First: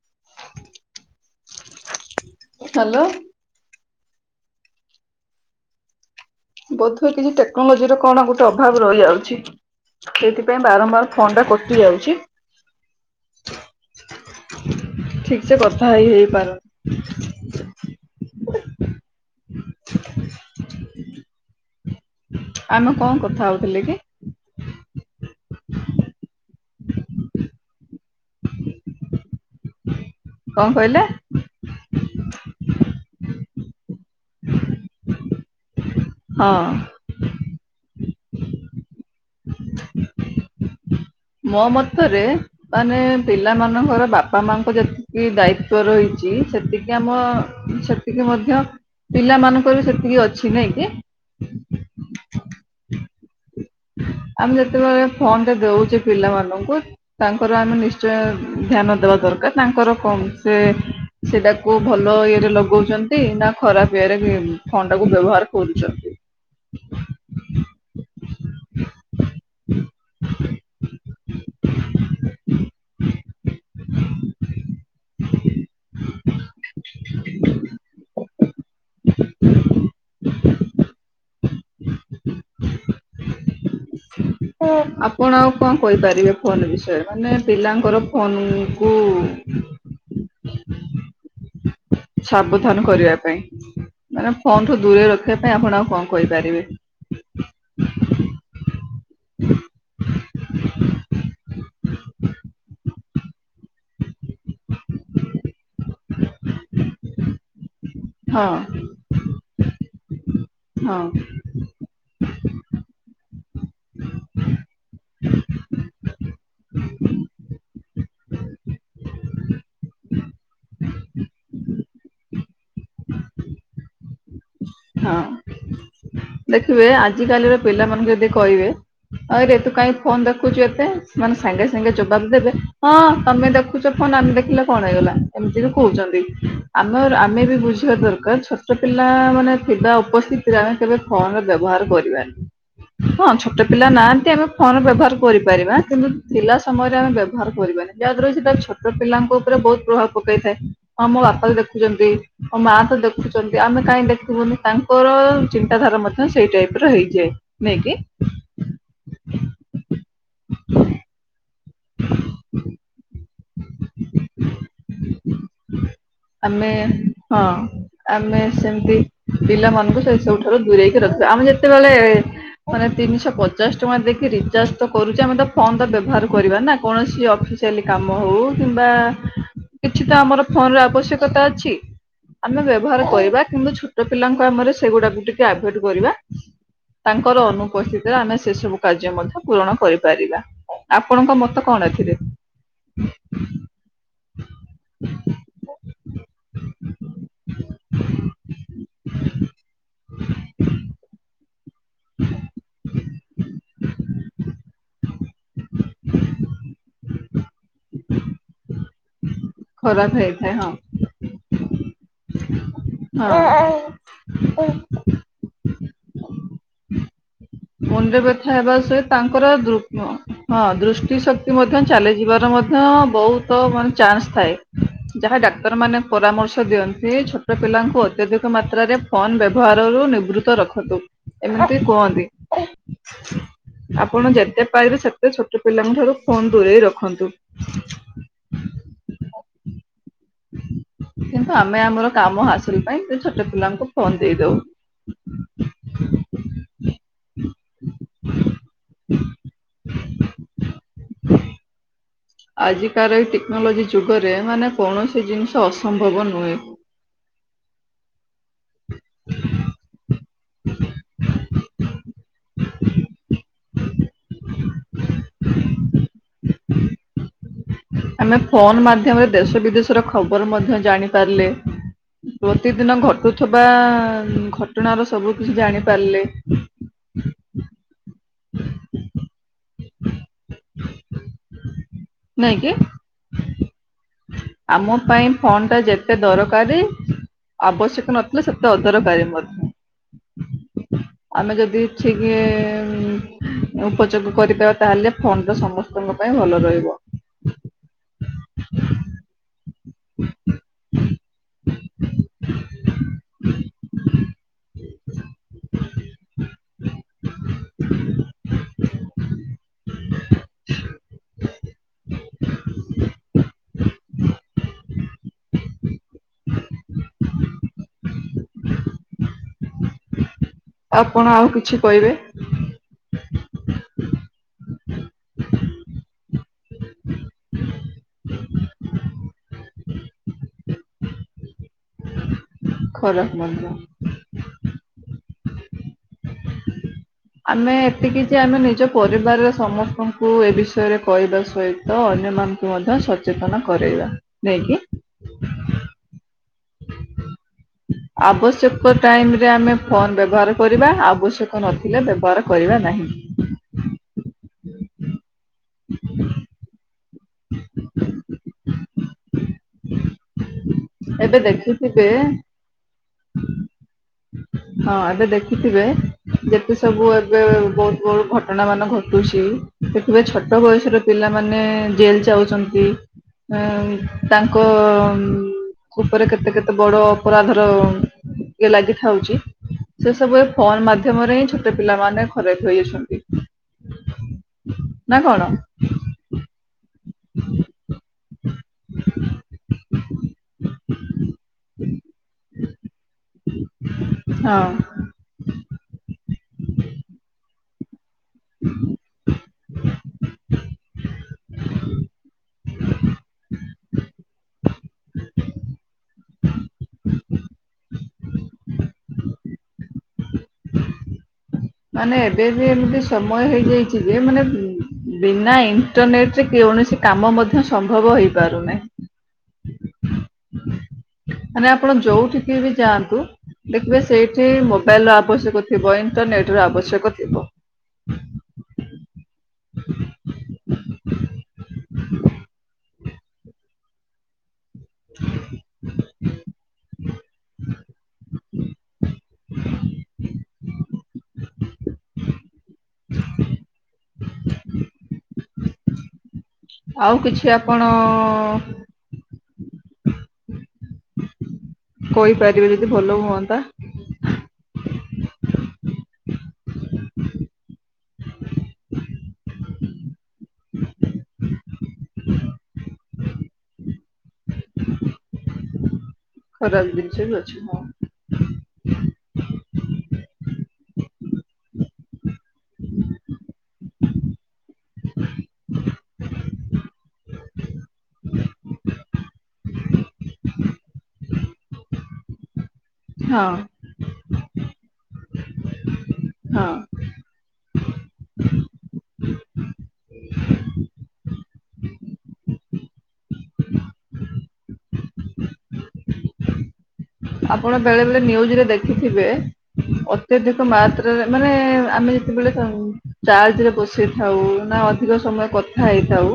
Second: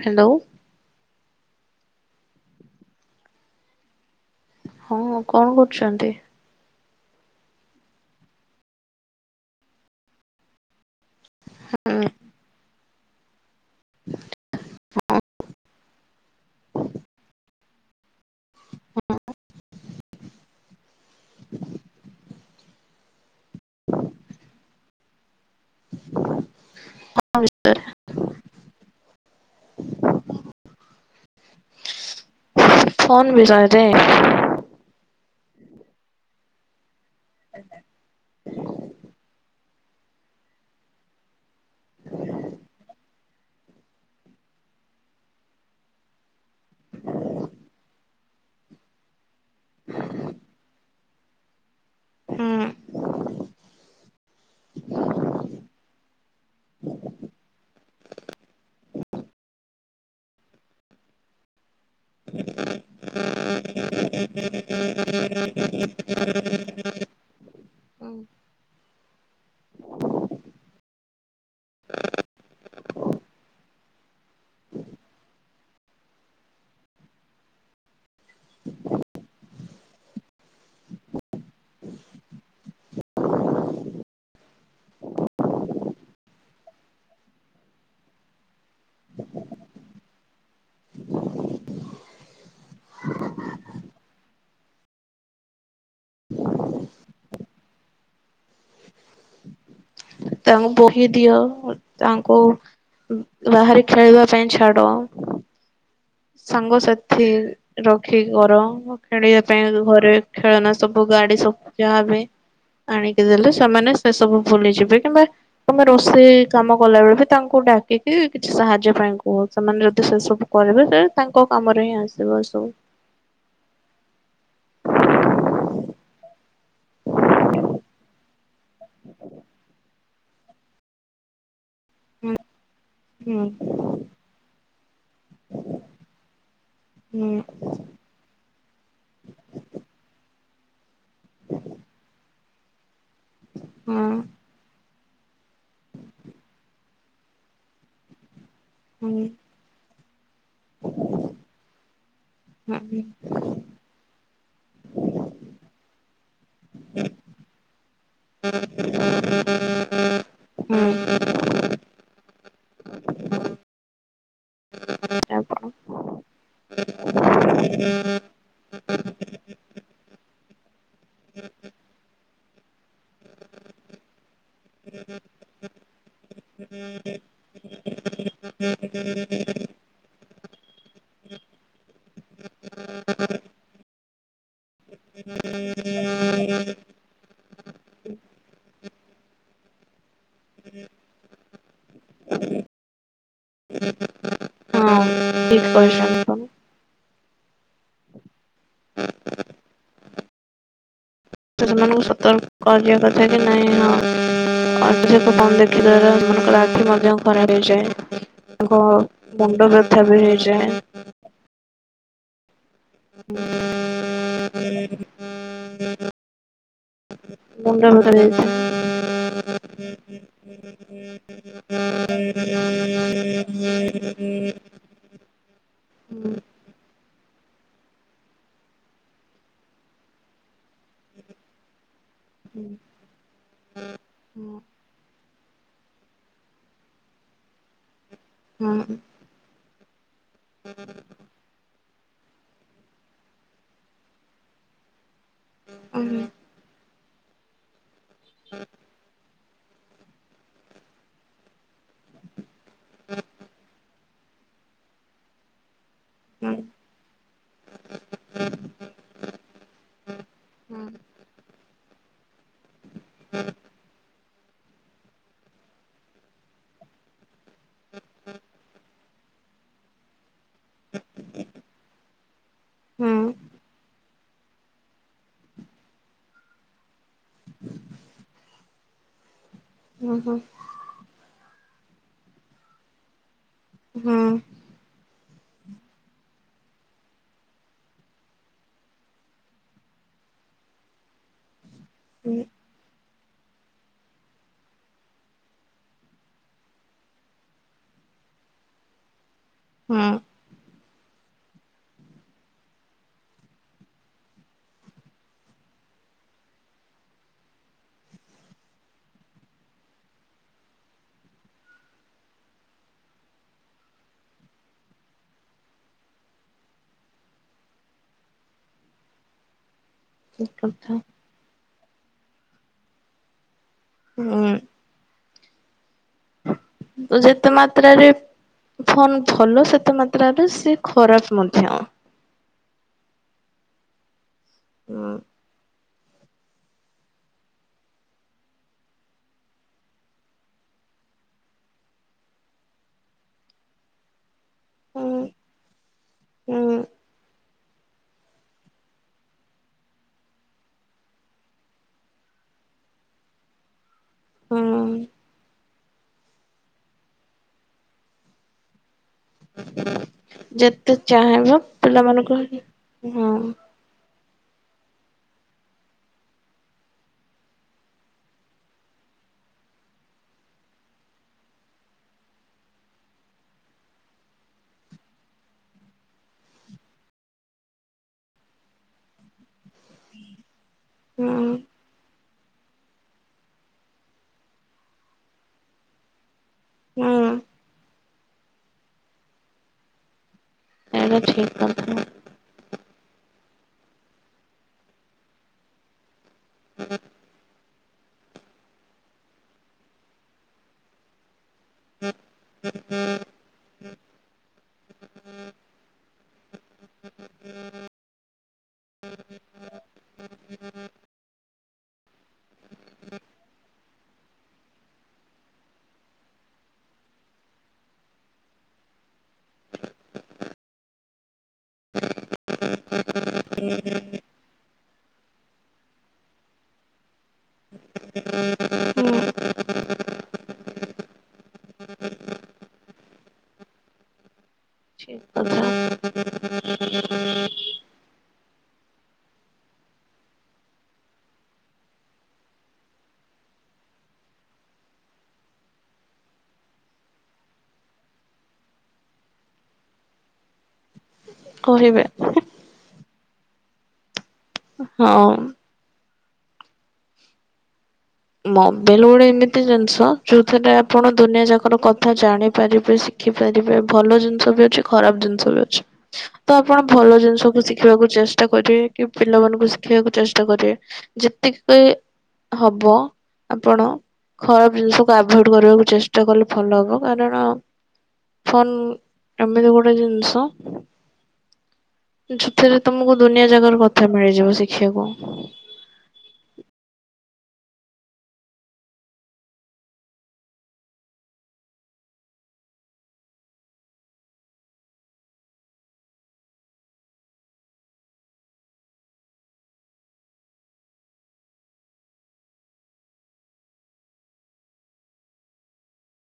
Hello. Hello. ହଁ କଣ କରୁଛନ୍ତି? ବୋଧ ହୁଏ କିଛି ଟେକ୍ନୋଲୋଜି ର କଣ ଗୋଟେ ଅଭାବ ରହିଯାଉଛି। ସେଇଥିପାଇଁ ବାରମ୍ବାର ଫୋନ୍ ଟା କଟି ଯାଉଛି। ଠିକ୍ ସେ କଥା ହେଇ ହେଇପାରୁନି। ହ [unintelligible] ଆମେ କଣ କଥା ହଉଥିଲେ କି? ବିଷୟରେ କଣ କହିଲେ? ଫୋନ୍ ବିଷୟ ରେ ହଁ। ମୋ ମତରେ ମାନେ ପିଲା ମାନଙ୍କର ବାପା ମାଙ୍କ ଯେତିକି ଦାୟିତ୍ବ ରହିଛି ସେତିକି ଆମ, ସେ ସେତିକି ମଧ୍ୟ ପିଲା ମାନଙ୍କର ବି ସେତିକି ଅଛି ନାଇଁ କି? ହୁଁ। ଆମେ ଯେତେବେଳେ ଫୋନ ଟେ ଦଉଛେ ପିଲାମାନଙ୍କୁ ତାଙ୍କର ଆମେ ନିଶ୍ଚୟ ଧ୍ୟାନ ଦେବା ଦରକାର ତାଙ୍କର କଁ ସେ ସେତାକୁ ଭଲ ଇଏରେ ଲଗଉଚନ୍ତି ନା ଖରାପ୍ ଇଏରେ ଉ [inaudible] [inaudible] [inaudible] ଓ ଆପଣ ଆଉ କଣ କହିପାରିବେ ଫୋନ୍ ବିଷୟରେ ମାନେ ପିଲାଙ୍କର ଫୋନ୍ କୁ ସାବଧାନ କରିବା ପାଇଁ ମାନେ ଫୋନଠୁ ଦୂରେଇ ରଖିବା ପାଇଁ ଆପଣ ଆଉ କଣ କରିପାରିବେ? ତାଙ୍କୁ ବହି ଦିଅ ତାଙ୍କୁ ବାହାରେ ଖେଳିବା ପାଇଁ ଛାଡ଼ ସାଙ୍ଗସାଥି ରଖିକି ହଁ କର ଖେଳିବା ପାଇଁ ଘରେ ଖେଳନା ହଁ ସବୁ ଗାଡ଼ି ସବୁ ଯାହାବି ଆଣିକି ଦେଲେ ସେମାନେ ସେ ସବୁ ଭୁଲିଯିବେ କିମ୍ବା ତମେ ରୋଷେଇ କାମ କଲାବେଳେବି ତାଙ୍କୁ ଡାକିକି କିଛି ସାହାଯ୍ୟ ପାଇଁ କୁହ ସେମାନେ ଯଦି ସେସବୁ କରିବେ ସେ ତାଙ୍କ କାମରେ ହିଁ ଆସିବ ସବୁ। ହଁ ଦେଖିବେ ଆଜିକାଲିର ପିଲାମାନଙ୍କୁ ଯଦି କହିବେ ଆରେ ତୁ କାହିଁ ଫୋନ୍ ଦେଖୁଚୁ ଏତେ ମାନେ ସାଙ୍ଗେ ସାଙ୍ଗେ ଜବାବ ହୁଁ ଦେବେ ହଁ ତମେ ହୁଁ ଦେଖୁଚ ଫୋନ୍ ଆମେ ଦେଖିଲେ କଣ ହେଇଗଲା। ଏମିତିରେ କହୁଚନ୍ତି ଆମ ହୁଁ ଆମେବି ବୁଝିବା ଦରକାର ଛ ଛୋଟ ପିଲା ମାନେ ଥିବା ଉପସ୍ଥିତିରେ ଆମେ କେବେ ଫୋନ୍ ବ୍ୟବହାର କରିବାନି। ହଁ ଛୋଟା ପିଲା ହୁଁ ନାହାନ୍ତି ଆମେ ଫୋନ୍ ବ୍ୟବହାର କରିପାରିବା କିନ୍ତୁ ଥିଲା ସମୟରେ ଆମେ ବ୍ୟବହାର କରିବାନି ଯାହାଦ୍ୱାରା ସେଇ ତାର ଛ ତ ହୁଁ। ପିଲାଙ୍କ ଉପରେ ବହୁତ୍ ପ୍ରଭାବ ପକେଇଥାଏ ହଁ ମୋ ବାପାବି ଦେଖୁଚନ୍ତି ଆ ହୁଁ ମାତ ଦେଖୁଚନ୍ତି ଆମେ କାଇଁ ଦେଖିବୁନି। ତାଙ୍କର ଚିନ୍ତାଧାରା ମଧ୍ୟ ସେଇ ଟାଇପର ହେଇଯାଏ ନାଇକି? [inaudible] [unintelligible] ହୁଁ [inaudible] [unintelligible] ଆ ଆମେ ହଁ। ଆମେ ସେମିତି ପିଲାମାନଙ୍କୁ ସେଇ ସବୁଠାରୁ ଦୂରେଇକି ରଖିବା ଆମେ ଯେତେବେଳେ ମାନେ ତିନିଶହ ପଚାଶ ଟଙ୍କା ଦେଇକିରି ରିଚାର୍ଜ କରୁଛେ ଆମେତ ଫୋନତ ବ୍ୟବହାର କରିବାନା କୌଣସି ଅଫିସିଆଲି [unintelligible] କିଛିତ ଆମର ଫୋନର ଆବଶ୍ୟକତା ଅଛି। ଆମେ ବ୍ୟବହାର କରିବା କିନ୍ତୁ ଛୋଟ ପିଲାଙ୍କ ଆମରେ ସେଗୁଡ଼ାକୁ ଟିକେ ଆଭଏଡ କରିବା। ତାଙ୍କର ଅନୁପସ୍ଥିତିରେ ଆମେ ସେସବୁ କାର୍ଯ୍ୟ ମଧ୍ୟ ପୂରଣ କରିପାରିବା। ଆପଣଙ୍କ ମତ କଣ ଏଥିରେ? ହଁ ଠିକ୍ କହିଚନ୍ତି ଆପଣ। [unintelligible] ସେମାନଙ୍କୁ ସତର୍କ କରିିବା କଥାକି ନାଇଁ ହଁ [unintelligible] ଆଖି ଦ୍ଵାରା ସୋନଙ୍କର ଆଖି ମଧ୍ୟ ଖରାପ୍ ହେଇଯାଏ। ମୁଣ୍ଡ ବ୍ୟଥାବି ହେଇଯାଏ। ଓ [inaudible] [inaudible] ମୁଣ୍ଡ ମୁନରେ ବି ହେଇଥାଏ। ବ୍ୟଥା ହେବା ସହିତ ତାଙ୍କର ଦୃ ହଁ ଦୃଷ୍ଟି ଶ କ୍ତି ମଧ୍ୟ ଚାଲିଯିବାର ମଧ୍ୟ ବହୁତ ମାନେ ଚାନ୍ସ ଥାଏ। ଯାହା ଡାକ୍ତରମାନେ ପରାମର୍ଶ ଦିଅନ୍ତି ଛୋଟ ପିଲାଙ୍କୁ ଅତ୍ୟଧିକ ମାତ୍ରାରେ ଫୋନ ବ୍ୟବହାରରୁୁ ନିବୃତ୍ତ ରଖନ୍ତୁ ଏମିତି କୁହନ୍ତି। ଆପଣ ଯେତେ ପାରିବେ ସେ ତେ ଛୋଟ ପିଲାଙ୍କ ଠାରୁ ଫୋନ ଦୂରେଇ ରଖନ୍ତୁ। ହୁଁ। [unintelligible] କିନ୍ତୁ ଆମେ ଆମର କାମ ହାସଲ ପାଇଁ ଛୋଟ ପିଲାଙ୍କୁ ଫୋନ ଦେଇଦଉ। ଉହୁଁ। [inaudible] ଆଜିକାର ଏ ଟେକ୍ନୋଲୋଜି ଯୁଗରେ ମାନେ କୌଣସି ଜିନିଷ ଅସମ୍ଭବ ନୁହେଁ। [inaudible] ହୁଁ। ଆମେ ଫୋନ୍ ମାଧ୍ୟମରେ ଦେଶ ବିଦେଶ ର ଖବର ମଧ୍ୟ ଜାଣି ପାରିଲେ ପ୍ରତିଦିନ ଘଟୁଥିବା ଘଟ୍ ଟଣା ର ସବୁ କିଛି ଜାଣି ପାରିଲେ। ଓହ। ନାଇଁ କି? ହୁଁ। ଆମ ପାଇଁ ଫୋନ୍ ଟା ଯେତେ ଦରକାରୀ ଆବଶ୍ୟକ ନଥିଲେ ସେତେ ଅଦରକାରୀ ମଧ୍ୟ ଆମେ ଯଦି ଛିଗିଏ ଉଁ ଉପଯୋଗ କରିବା ତାହେଲେ ଫୋନଟା ସମସ୍ତଙ୍କ ପାଇଁ ଭଲ ରହିବ। ହୁଁ। ଠିକ୍ କଥା। ଆପଣ ଆଉ କିଛି କହିବେ? ଉ ଯେତେ ମାତ୍ରାରେ ଫୋନ ଭଲ ସେତେ ମାତ୍ରାରେ ସେ ଖରାପ ମଧ୍ୟ। ଖରାପ ମଧ୍ୟ। ଅଁ। ଆମେ ଏତିକି ଯେ ଆମେ ନିଜ ପରିବାରରେ ସମସ୍ତ ଙ୍କୁ ଏ ବିଷୟରେ କହିବା ସହି ତ ଅନ୍ୟମାନଙ୍କୁ ମଧ୍ୟ ସଚେତନ କରେଇବା, ନେଇକି ହୁଁ ହୁଁ। ଆବଶ୍ୟକ ଟାଇମ ରେ ଆମେ ଫୋନ୍ ବ୍ୟବହାର କରିବା ଆବଶ୍ୟକ ନଥିଲେ ବ୍ୟବହାର କରିବା ନାହିଁ। ହୁଁ। ଯେତେ ଏବେ ଚାହିଁବ ଦେଖିଥିବେ [unintelligible] ହଁ। [inaudible] ହଁ ଏବେ ଦେଖିଥିବେ ଯେତେ ସବୁ ଏବେ ବହୁତ୍ ବହୁତ୍ ଘଟଣା ମାନ ଘଟୁଚି ‌ ଦେଖିବେ ଛୋଟ ବୟସର ପିଲାମାନେ ଜେଲ୍ ଯାଉଚନ୍ତି। ଏଁ ତାଙ୍କ। ଉପରେ କେତେ କେତେ ବଡ ଅପରାଧର ଇଏ ଲାଗିଥାଉଚି ସେ ସବୁ ଏ। ଫୋନ୍ ହୁଁ ମାଧ୍ୟମରେ ହିଁ ଛୋଟ ପିଲାମାନେ। ଖରାପ୍ ହେଇ ଯାଉଛନ୍ତି ନା କଣ? ହୁଁ [inaudible] ଏଇଟା ଠିକ୍ କଥା। ହଁ। [inaudible] [inaudible] [inaudible] [inaudible] [inaudible] ମାନେ ଏବେ ବି ଏମିତି ସମୟ ହେଇଯାଇଛି। ମାନେ ବିନା ଇଣ୍ଟରନେଟରେ କୌଣସି କାମ ମଧ୍ୟ ସମ୍ଭବ ହେଇପାରୁନାହିଁ। [inaudible] ମାନେ ଆପଣ ଯୋଉଠିକି ବି ଯାଆନ୍ତୁ ଦେଖିବେ। ସେଇଠି ମୋବାଇଲର ଆବଶ୍ୟକ ଥିବ ଇଣ୍ଟରନେଟର ଆବଶ୍ୟକ ଥିବ। [inaudible] [inaudible] [inaudible] [inaudible] [inaudible] ଆଉ କିଛି ଆପଣ। କହିବେ କହିପାରିବେ ଯଦି ଭଲ ହୁଅନ୍ତା। ହଁ। ମୋବାଇଲ୍ ଗୋଟେ ଏମିତି ଜିନିଷ ଯୋଉଥିରେ ଆପଣ ଦୁନିଆ ଯାକର କଥା ଜାଣିପାରିବେ। ଦେଖିପାରିବେ ଭଲ ଜିନିଷ ବି। ଖରାପ ଜିନିଷ ବି ଅଛି ତ ଆପଣ ଖରାପ ଭଲ ବି ଜିନିଷ ଅଛି କୁ ହଁ ଶିଖିବାକୁ ଚେଷ୍ଟା। ଚେଷ୍ଟା କରିବେ କି ପିଲାମାନଙ୍କୁ ଶିଖିବାକୁ ଚେଷ୍ଟା କରିବେ ଯେତିକି ହବ। [inaudible] ଆପଣ ଖରାପ ଜିନିଷକୁ ଆଭଏଡ୍ କରିବାକୁ ଚେଷ୍ଟା କଲେ ଭଲ ହବ କାରଣ‌। ଫୋନ୍ ଏମିତି ଗୋଟେ ଜିନିଷ। ସେଥିରେ ତମକୁ ହଁ ଦୁନିଆ ଜାଗାର କଥା ମିଳିଯିବ ଶିଖିବାକୁ। ହଁ। [inaudible] ଆପଣ ବେଳେ ବେଳେ ନ୍ୟୁଜରେ ଦେଖିଥିବେ। ଅତ୍ୟାଧିକ ମାତ୍ରାରେ ମାନେ ଆମେ ଯେତେବେଳେ ଚା। ଚାର୍ଜରେ ବସେଇଥାଉ ନା ଅଧିକ ସମୟ କଥା ହେଇଥାଉ।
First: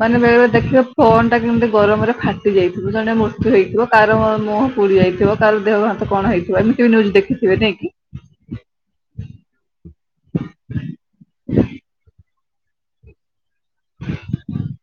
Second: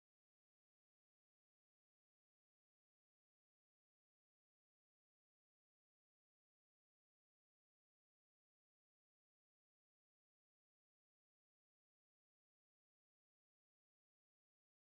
ମାନେ ବେଳେବେଳେ ଦେଖିବେ ଫୋନ୍ ଟା କେମିତି ଗରମରେ ଫାଟି ଯାଇଥିବ ଜଣେ ମୃତ୍ୟୁ ହେଇଥିବ କାହାର ମୁହଁ ପୁଡି ଯାଇଥିବ। ଥିବ କାହାର ଦେହ ହାତ କଣ ହେଇଥିବ ଏମିତି ବି ନ୍ୟୁଜ୍ ଦେଖଥିବେ ନାଇଁ କି? [inaudible] [inaudible]